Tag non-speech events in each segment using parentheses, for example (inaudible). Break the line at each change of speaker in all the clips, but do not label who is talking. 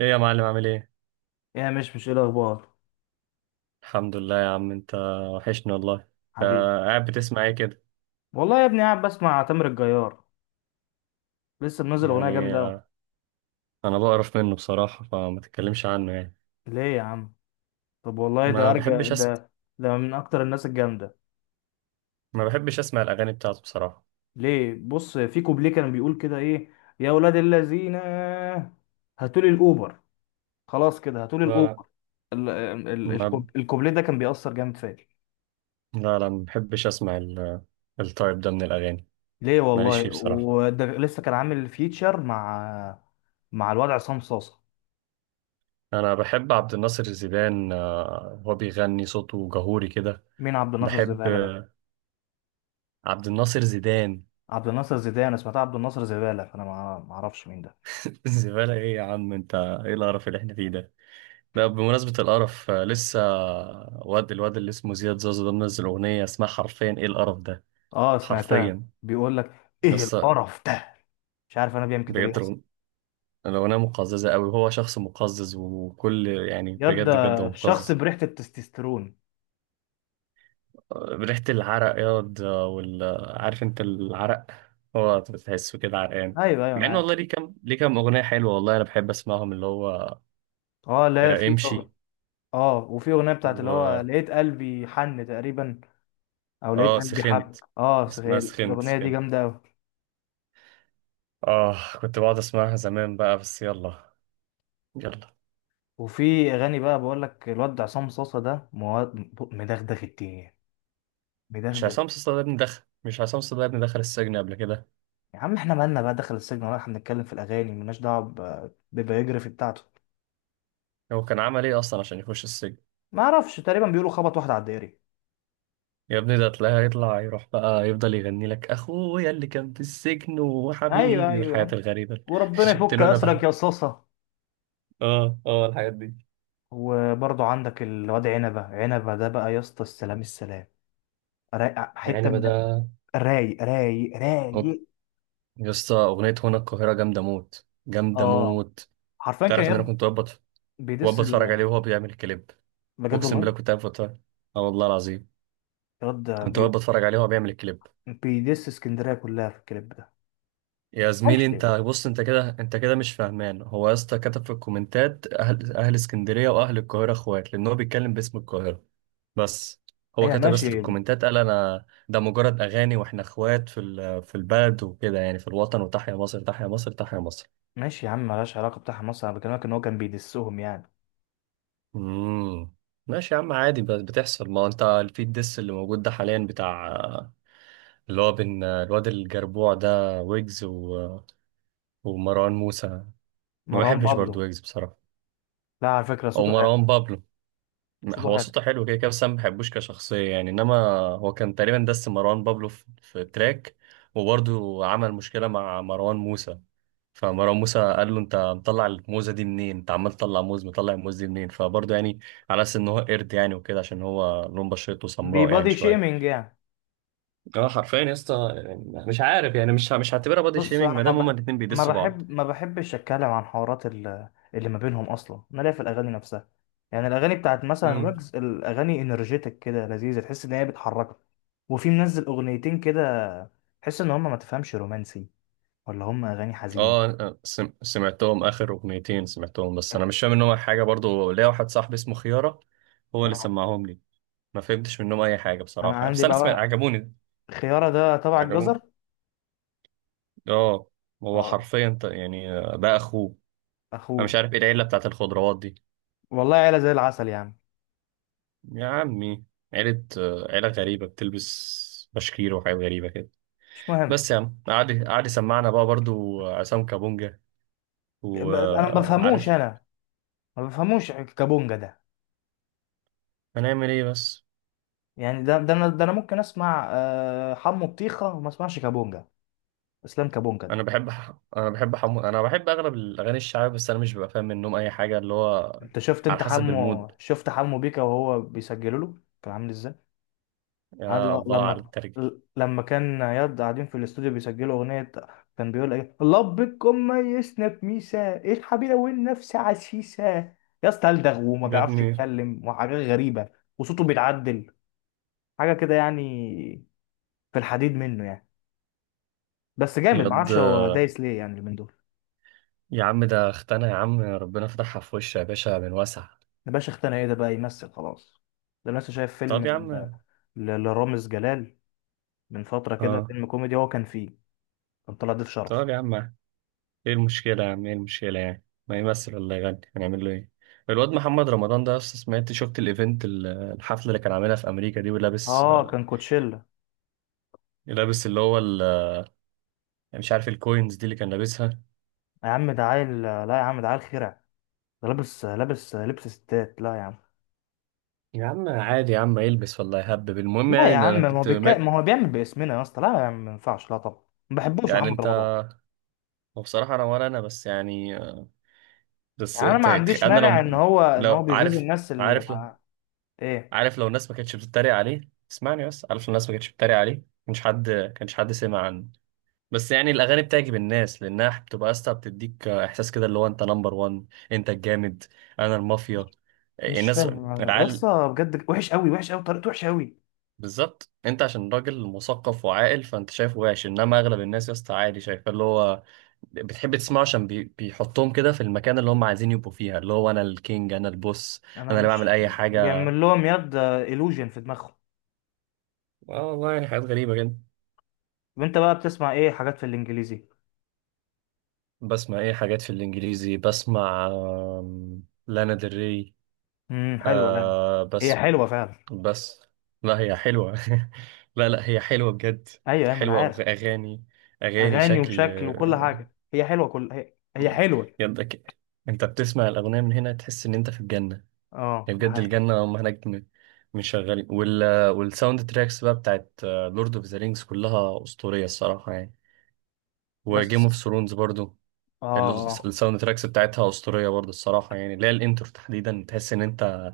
ايه يا معلم عامل ايه؟
يا مش ايه الاخبار؟
الحمد لله يا عم. انت وحشني والله. انت
حبيبي،
قاعد بتسمع ايه كده؟
والله يا ابني قاعد بسمع تامر الجيار. لسه منزل اغنيه
يعني
جامده قوي.
آه، انا بقرف منه بصراحة، فما تتكلمش عنه يعني.
ليه يا عم؟ طب والله ده
ما
ارجع
بحبش اسمع.
ده، ده من اكتر الناس الجامده.
ما بحبش اسمع الاغاني بتاعته بصراحة.
ليه؟ بص في كوبليه كان بيقول كده ايه: يا اولاد الذين هاتوا لي الاوبر، خلاص كده هاتوا لي
لا لا.
الاوبر. ال- ال-
ما
الكوب- الكوبليه ده كان بيأثر جامد فيا.
ما بحبش اسمع التايب ده من الاغاني.
ليه؟
ماليش فيه
والله
بصراحة.
وده لسه كان عامل فيتشر مع، مع الواد عصام صاصا.
انا بحب عبد الناصر زيدان، هو بيغني صوته جهوري كده.
مين عبد الناصر
بحب
زبالة ده؟
عبد الناصر زيدان.
عبد الناصر زيدان، أنا سمعتها عبد الناصر زبالة، فأنا ما أعرفش مين ده.
(laughs) زبالة ايه يا عم انت؟ ايه القرف اللي احنا فيه ده؟ بقى بمناسبة القرف، لسه الواد اللي اسمه زياد زازا ده منزل أغنية اسمها حرفيا "إيه القرف ده".
أه سمعتها،
حرفيا
بيقول لك إيه
لسه.
القرف ده. مش عارف أنا بيعمل كده ليه
بجد
أصلا.
الأغن- الأغنية مقززة أوي، وهو شخص مقزز، وكل يعني
ياد ده
بجد بجد هو
شخص
مقزز.
بريحة التستوستيرون.
ريحة العرق ياض، آه، وال آه، عارف أنت العرق؟ هو بتحسه كده عرقان.
أيوه أيوه أنا
مع إن
عارف.
والله ليه كام أغنية حلوة والله، أنا بحب أسمعهم اللي هو
أه لا، في،
امشي
أه وفي أغنية بتاعت اللي
و
هو لقيت قلبي حن تقريبا، أو لقيت قلبي حب.
سخنت.
أه صحيح
اسمها سخنت
الأغنية دي
سخنت.
جامدة أوي.
آه كنت بقعد أسمعها زمان بقى، بس يلا يلا.
وفي أغاني بقى، بقول لك الواد عصام صاصة ده مدغدغ الدنيا،
(laughs) مش
مدغدغ.
عصام صاصا ده ابني دخل، مش عصام صاصا ده ابني دخل السجن قبل كده؟
يا عم احنا مالنا بقى دخل السجن، ولا احنا بنتكلم في الأغاني؟ ملناش دعوة ببيوجرافي بتاعته.
هو كان عمل إيه أصلا عشان يخش السجن؟
ما اعرفش، تقريبا بيقولوا خبط واحد على الدائري.
يا ابني ده تلاقيه هيطلع يروح بقى يفضل يغني لك "أخويا اللي كان في السجن"
ايوه
وحبيبي
ايوه
والحاجات
يعني.
الغريبة اللي (laughs)
وربنا
شفت
يفك
له أنا
اسرك
بقى.
يا صاصه.
آه آه، الحاجات دي.
وبرضو عندك الواد عنبه، عنبه ده بقى يا اسطى، السلام السلام. رايق حته
العنبة
من،
ده.
رايق رايق
أوك.
رايق.
يا اسطى أغنية "هنا القاهرة" جامدة موت، جامدة
اه
موت.
حرفيا كان
تعرف إن أنا
ياد
كنت
بيدس
بقعد أتفرج
ال...
عليه وهو بيعمل الكليب؟
بجد
أقسم بالله
والله.
كنت قاعد بتفرج. آه والله العظيم،
ياد
كنت بقعد بتفرج عليه وهو بيعمل الكليب.
بيدس اسكندريه كلها في الكليب ده.
يا
معرفش
زميلي انت
ليه.
بص، انت كده انت كده مش فاهمان. هو يا اسطى كتب في الكومنتات اهل اسكندريه واهل القاهره اخوات، لان هو بيتكلم باسم القاهره بس. هو
ايوه
كتب بس في
ماشي.
الكومنتات قال انا ده مجرد اغاني، واحنا اخوات في في البلد وكده، يعني في الوطن، وتحيا مصر تحيا مصر تحيا مصر.
ماشي يا عم، ملهاش علاقه بتاع مصر، انا بكلمك ان هو كان بيدسهم يعني.
امم، ماشي يا عم عادي، بس بتحصل. ما هو انت في الدس اللي موجود ده حاليا بتاع اللي هو بين الواد الجربوع ده ويجز ومروان موسى. ما
مروان
بحبش
بابلو؟
برضو ويجز بصراحه،
لا على فكره
او
صوته حلو.
مروان بابلو.
صوته
هو
حلو.
صوته حلو كده كده، بس انا ما بحبوش كشخصيه يعني، انما هو كان تقريبا دس مروان بابلو في في تراك، وبرضه عمل مشكله مع مروان موسى. فمروان موسى قال له انت مطلع الموزه دي منين، انت عمال تطلع موز، مطلع الموز دي منين؟ فبرضه يعني على اساس ان هو قرد يعني وكده، عشان هو لون بشرته سمراء يعني
بيبادي
شويه.
شيمينج يعني.
اه حرفيا يا اسطى، يعني مش عارف يعني، مش هعتبرها بادي
بص
شيمينج
انا
ما دام هما الاتنين بيدسوا بعض.
ما بحبش اتكلم عن حوارات اللي ما بينهم اصلا، انا ليا في الاغاني نفسها. يعني الاغاني بتاعت مثلا ويجز، الاغاني انرجيتك كده لذيذه، تحس ان هي بتحركك. وفي منزل اغنيتين كده، تحس ان هم ما تفهمش رومانسي ولا هم اغاني حزين.
سمعتهم اخر اغنيتين سمعتهم، بس انا مش فاهم منهم أي حاجه برضو. ليا واحد صاحبي اسمه خياره، هو اللي
اه
سمعهم لي. ما فهمتش منهم اي حاجه
انا
بصراحه يعني.
عندي
بس انا سمعت
بقى،
عجبوني.
خياره ده تبع
عجبوني.
الجزر.
اه، هو
اه
حرفيا ده اخوه. انا
اخوه.
مش عارف ايه العيله بتاعت الخضروات دي.
والله عيله زي العسل يعني.
يا عمي، عيله، عيله غريبه، بتلبس بشكير وحاجات غريبه كده.
مش مهم.
بس يا عم، قعد يسمعنا بقى برضو عصام كابونجا.
انا ما بفهموش،
وعارف
انا ما بفهموش كابونجا ده.
هنعمل ايه بس.
يعني ده انا ممكن اسمع حمو بطيخه وما اسمعش كابونجا. اسلام كابونجا ده.
انا بحب اغلب الاغاني الشعبيه، بس انا مش ببقى فاهم منهم اي حاجه اللي هو
انت شفت،
على
انت
حسب المود.
حمو، شفت حمو بيكا وهو بيسجلوا له كان عامل ازاي؟ عارف
يا الله على
لما،
الترجي.
لما كان ياد قاعدين في الاستوديو بيسجلوا اغنيه، كان بيقول ايه لبكم ميزنا بميسا ايه الحبيبه والنفس عسيسه. يا اسطى الدغ وما
يا
بيعرفش
ابني
يتكلم وحاجات غريبه. وصوته بيتعدل، حاجه كده يعني، في الحديد منه يعني. بس جامد، ما
يض،
اعرفش هو دايس ليه يعني من دول.
يا عم ده اختنا يا عم، ربنا فتحها في وشها يا باشا من واسع.
الباشا اختنا ايه ده بقى، يمثل خلاص؟ ده أنا لسه شايف فيلم
طب يا عم،
لرامز جلال من فترة كده،
اه،
فيلم كوميدي هو كان فيه، كان طلع ضيف شرف.
طب يا عم ايه المشكله؟ يا عم ايه المشكله يعني، ما يمثل ولا يغني، هنعمل له ايه؟ الواد محمد رمضان ده أصلاً سمعت شفت الايفنت الحفله اللي كان عاملها في امريكا دي ولابس؟
اه كان كوتشيلا.
لابس اللي هو مش عارف الكوينز دي اللي كان لابسها.
يا عم ده عيل، لا يا عم ده عيل خرع، ده لابس، لابس لبس ستات، لا يا عم.
يا عم عادي يا عم، يلبس ولا يهبب، المهم
لا
يعني
يا
ان
عم،
انا
ما هو
كنت مات.
ما هو بيعمل باسمنا يا اسطى، لا يا عم ما ينفعش، لا طبعا. ما بحبوش
يعني
محمد
انت،
رمضان.
وبصراحة انا ولا انا بس يعني.
يعني انا ما عنديش
انا
مانع ان
لو،
هو
لو
بيغيظ
عارف،
الناس اللي
عارف لو،
مع... ايه،
عارف لو الناس ما كانتش بتتريق عليه. اسمعني بس، عارف لو الناس ما كانتش بتتريق عليه مش حد كانش حد سمع عنه، بس يعني الاغاني بتعجب الناس لانها بتبقى اسطى بتديك احساس كده اللي هو انت نمبر وان، انت الجامد، انا المافيا.
مش
الناس،
فاهم انا يا
العيال،
اسطى بجد، وحش قوي وحش قوي، طريقته وحشه قوي.
بالظبط انت عشان راجل مثقف وعاقل فانت شايفه وحش، انما اغلب الناس يا اسطى عادي شايفاه اللي هو بتحب تسمعه عشان بيحطهم كده في المكان اللي هم عايزين يبقوا فيها، اللي هو انا الكينج، انا البوس،
انا
انا اللي بعمل
مش،
اي حاجه.
بيعمل لهم يد illusion في دماغهم.
اه والله، يعني حاجات غريبه جدا.
وانت بقى بتسمع ايه حاجات في الانجليزي؟
بسمع ايه حاجات في الانجليزي؟ بسمع لانا ديل ري.
حلوه، لا
آه
هي
بس،
حلوه فعلا.
بس. لا هي حلوه. (laughs) لا لا هي حلوه بجد.
ايوه ايوه ما انا
حلوه،
عارف.
اغاني، اغاني
اغاني
شكل.
وشكل وكل حاجه، هي حلوه، كل هي حلوه.
يدك، انت بتسمع الاغنيه من هنا تحس ان انت في الجنه.
اه
يعني
ده
بجد
حقيقي.
الجنه هم هناك مش شغالين. والساوند تراكس بقى بتاعت لورد اوف ذا رينجز كلها اسطوريه الصراحه يعني، وجيم اوف
بس
ثرونز برضو.
اه
ال-
اه.
الساوند تراكس بتاعتها اسطوريه برضو الصراحه يعني، اللي هي الانترو تحديدا تحس ان انت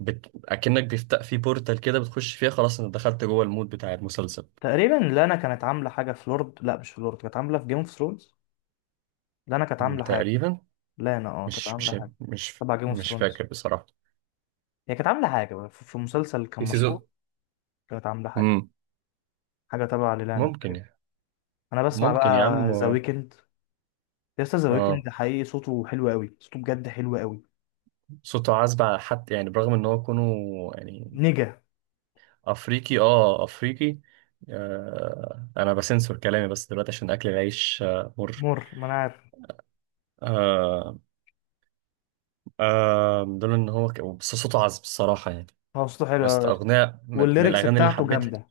اكنك بيفتح في بورتال كده، بتخش فيها خلاص، انت دخلت جوه المود بتاع المسلسل.
تقريبا لانا كانت عامله حاجه في لورد، لا مش في لورد، كانت عامله في جيم اوف ثرونز. لانا كانت عامله حاجه.
تقريبا.
لانا اه كانت
مش
عامله
مش
حاجه
مش
تبع جيم اوف
مش فاكر
ثرونز.
بصراحه
هي كانت عامله حاجه بقى، في في مسلسل
في
كان
سيزون.
مشهور، كانت عامله حاجه،
امم،
حاجه تبع لانا
ممكن
تقريبا.
يعني.
انا بسمع
ممكن يا
بقى
عم.
ذا ويكند. يا اسطى ذا
اه،
ويكند حقيقي صوته حلو قوي، صوته بجد حلو قوي.
صوته عذب على حد يعني برغم ان هو كونه يعني
نجا.
افريقي، اه افريقي. آه انا بسنسور كلامي بس دلوقتي عشان اكل العيش، آه مر.
مر ما انا عارف.
آه آه دول ان بس صوته عذب الصراحه يعني.
هو صوته حلو قوي يا اسطى،
اغنيه من
والليركس
الاغاني اللي
بتاعته
حبيتها،
جامده.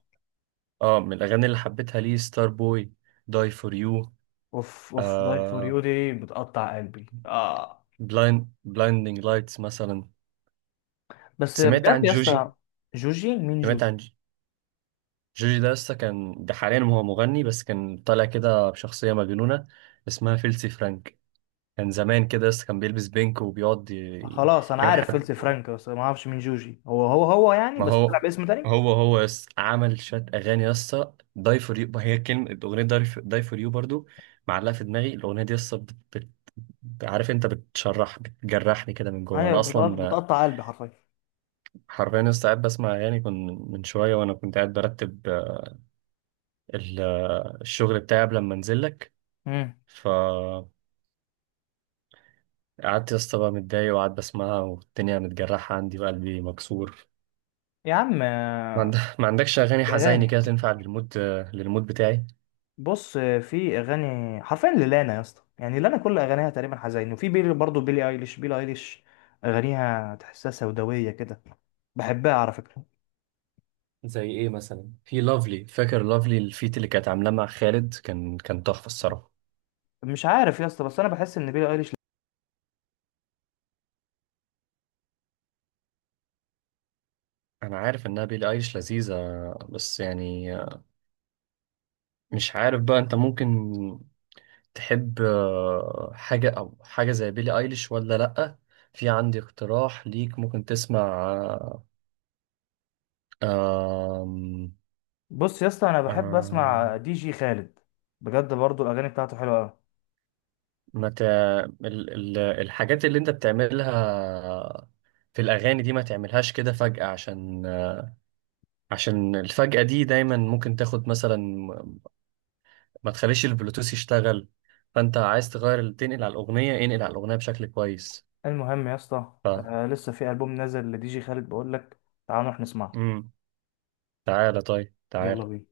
اه من الاغاني اللي حبيتها ليه ستار بوي، داي فور يو.
اوف اوف لايف فور يو
آه
دي بتقطع قلبي، اه.
بلايند، بلايندينج لايتس مثلا.
بس
سمعت
بجد
عن
يا اسطى.
جوجي؟
جوجي؟ مين
سمعت
جوجي؟
عن جوجي؟ ده لسه كان، ده حاليا هو مغني، بس كان طالع كده بشخصية مجنونة اسمها فيلسي فرانك، كان زمان كده لسه كان بيلبس بينك وبيقعد
خلاص انا
يعمل
عارف
حاجات.
فلت فرانك، بس ما اعرفش مين جوجي، هو يعني،
ما
بس طلع
هو،
باسم تاني.
هو هو يس عمل شات أغاني يسا داي فور يو، هي كلمة الأغنية داي فور، داي for يو برضو معلقة في دماغي الأغنية دي يسا عارف أنت بتشرح بتجرحني كده من جوه،
ايوه
أنا أصلا
بتقطع قلبي حرفيا.
حرفيا لسه قاعد بسمع أغاني كنت من شوية، وأنا كنت قاعد برتب ال- الشغل بتاعي قبل ما أنزل لك.
امم.
قعدت يا اسطى بقى متضايق، وقعدت بسمعها والدنيا متجرحة عندي وقلبي مكسور.
يا عم
ما عندكش أغاني حزيني
الاغاني،
كده تنفع للمود، للمود بتاعي؟
بص في اغاني حرفيا للانا يا اسطى، يعني لانا كل اغانيها تقريبا حزين. وفي بيلي برضه، بيلي ايليش، اغانيها تحسها سوداويه كده، بحبها على فكره.
زي إيه مثلا؟ في لافلي، فاكر لافلي الفيت اللي كانت عاملاه مع خالد؟ كان كان تحفة الصراحة.
مش عارف يا اسطى، بس انا بحس ان بيلي ايليش،
أنا عارف إنها بيلي أيليش لذيذة، بس يعني مش عارف بقى أنت ممكن تحب حاجة أو حاجة زي بيلي أيليش ولا لأ. في عندي اقتراح ليك ممكن تسمع. آه، آم،
بص يا اسطى انا بحب
آه،
اسمع دي جي خالد، بجد برضه الاغاني بتاعته حلوه قوي.
ما ت... الحاجات اللي انت بتعملها في الاغاني دي ما تعملهاش كده فجأة، عشان عشان الفجأة دي دايما ممكن تاخد مثلا. ما تخليش البلوتوث يشتغل، فانت عايز تغير تنقل على الاغنية، انقل على الاغنية بشكل كويس.
المهم يا اسطى،
ف
آه لسه في البوم نازل لدي جي خالد، بقول لك تعال نروح نسمعه.
امم، تعالى طيب
يلا
تعالى.
بينا.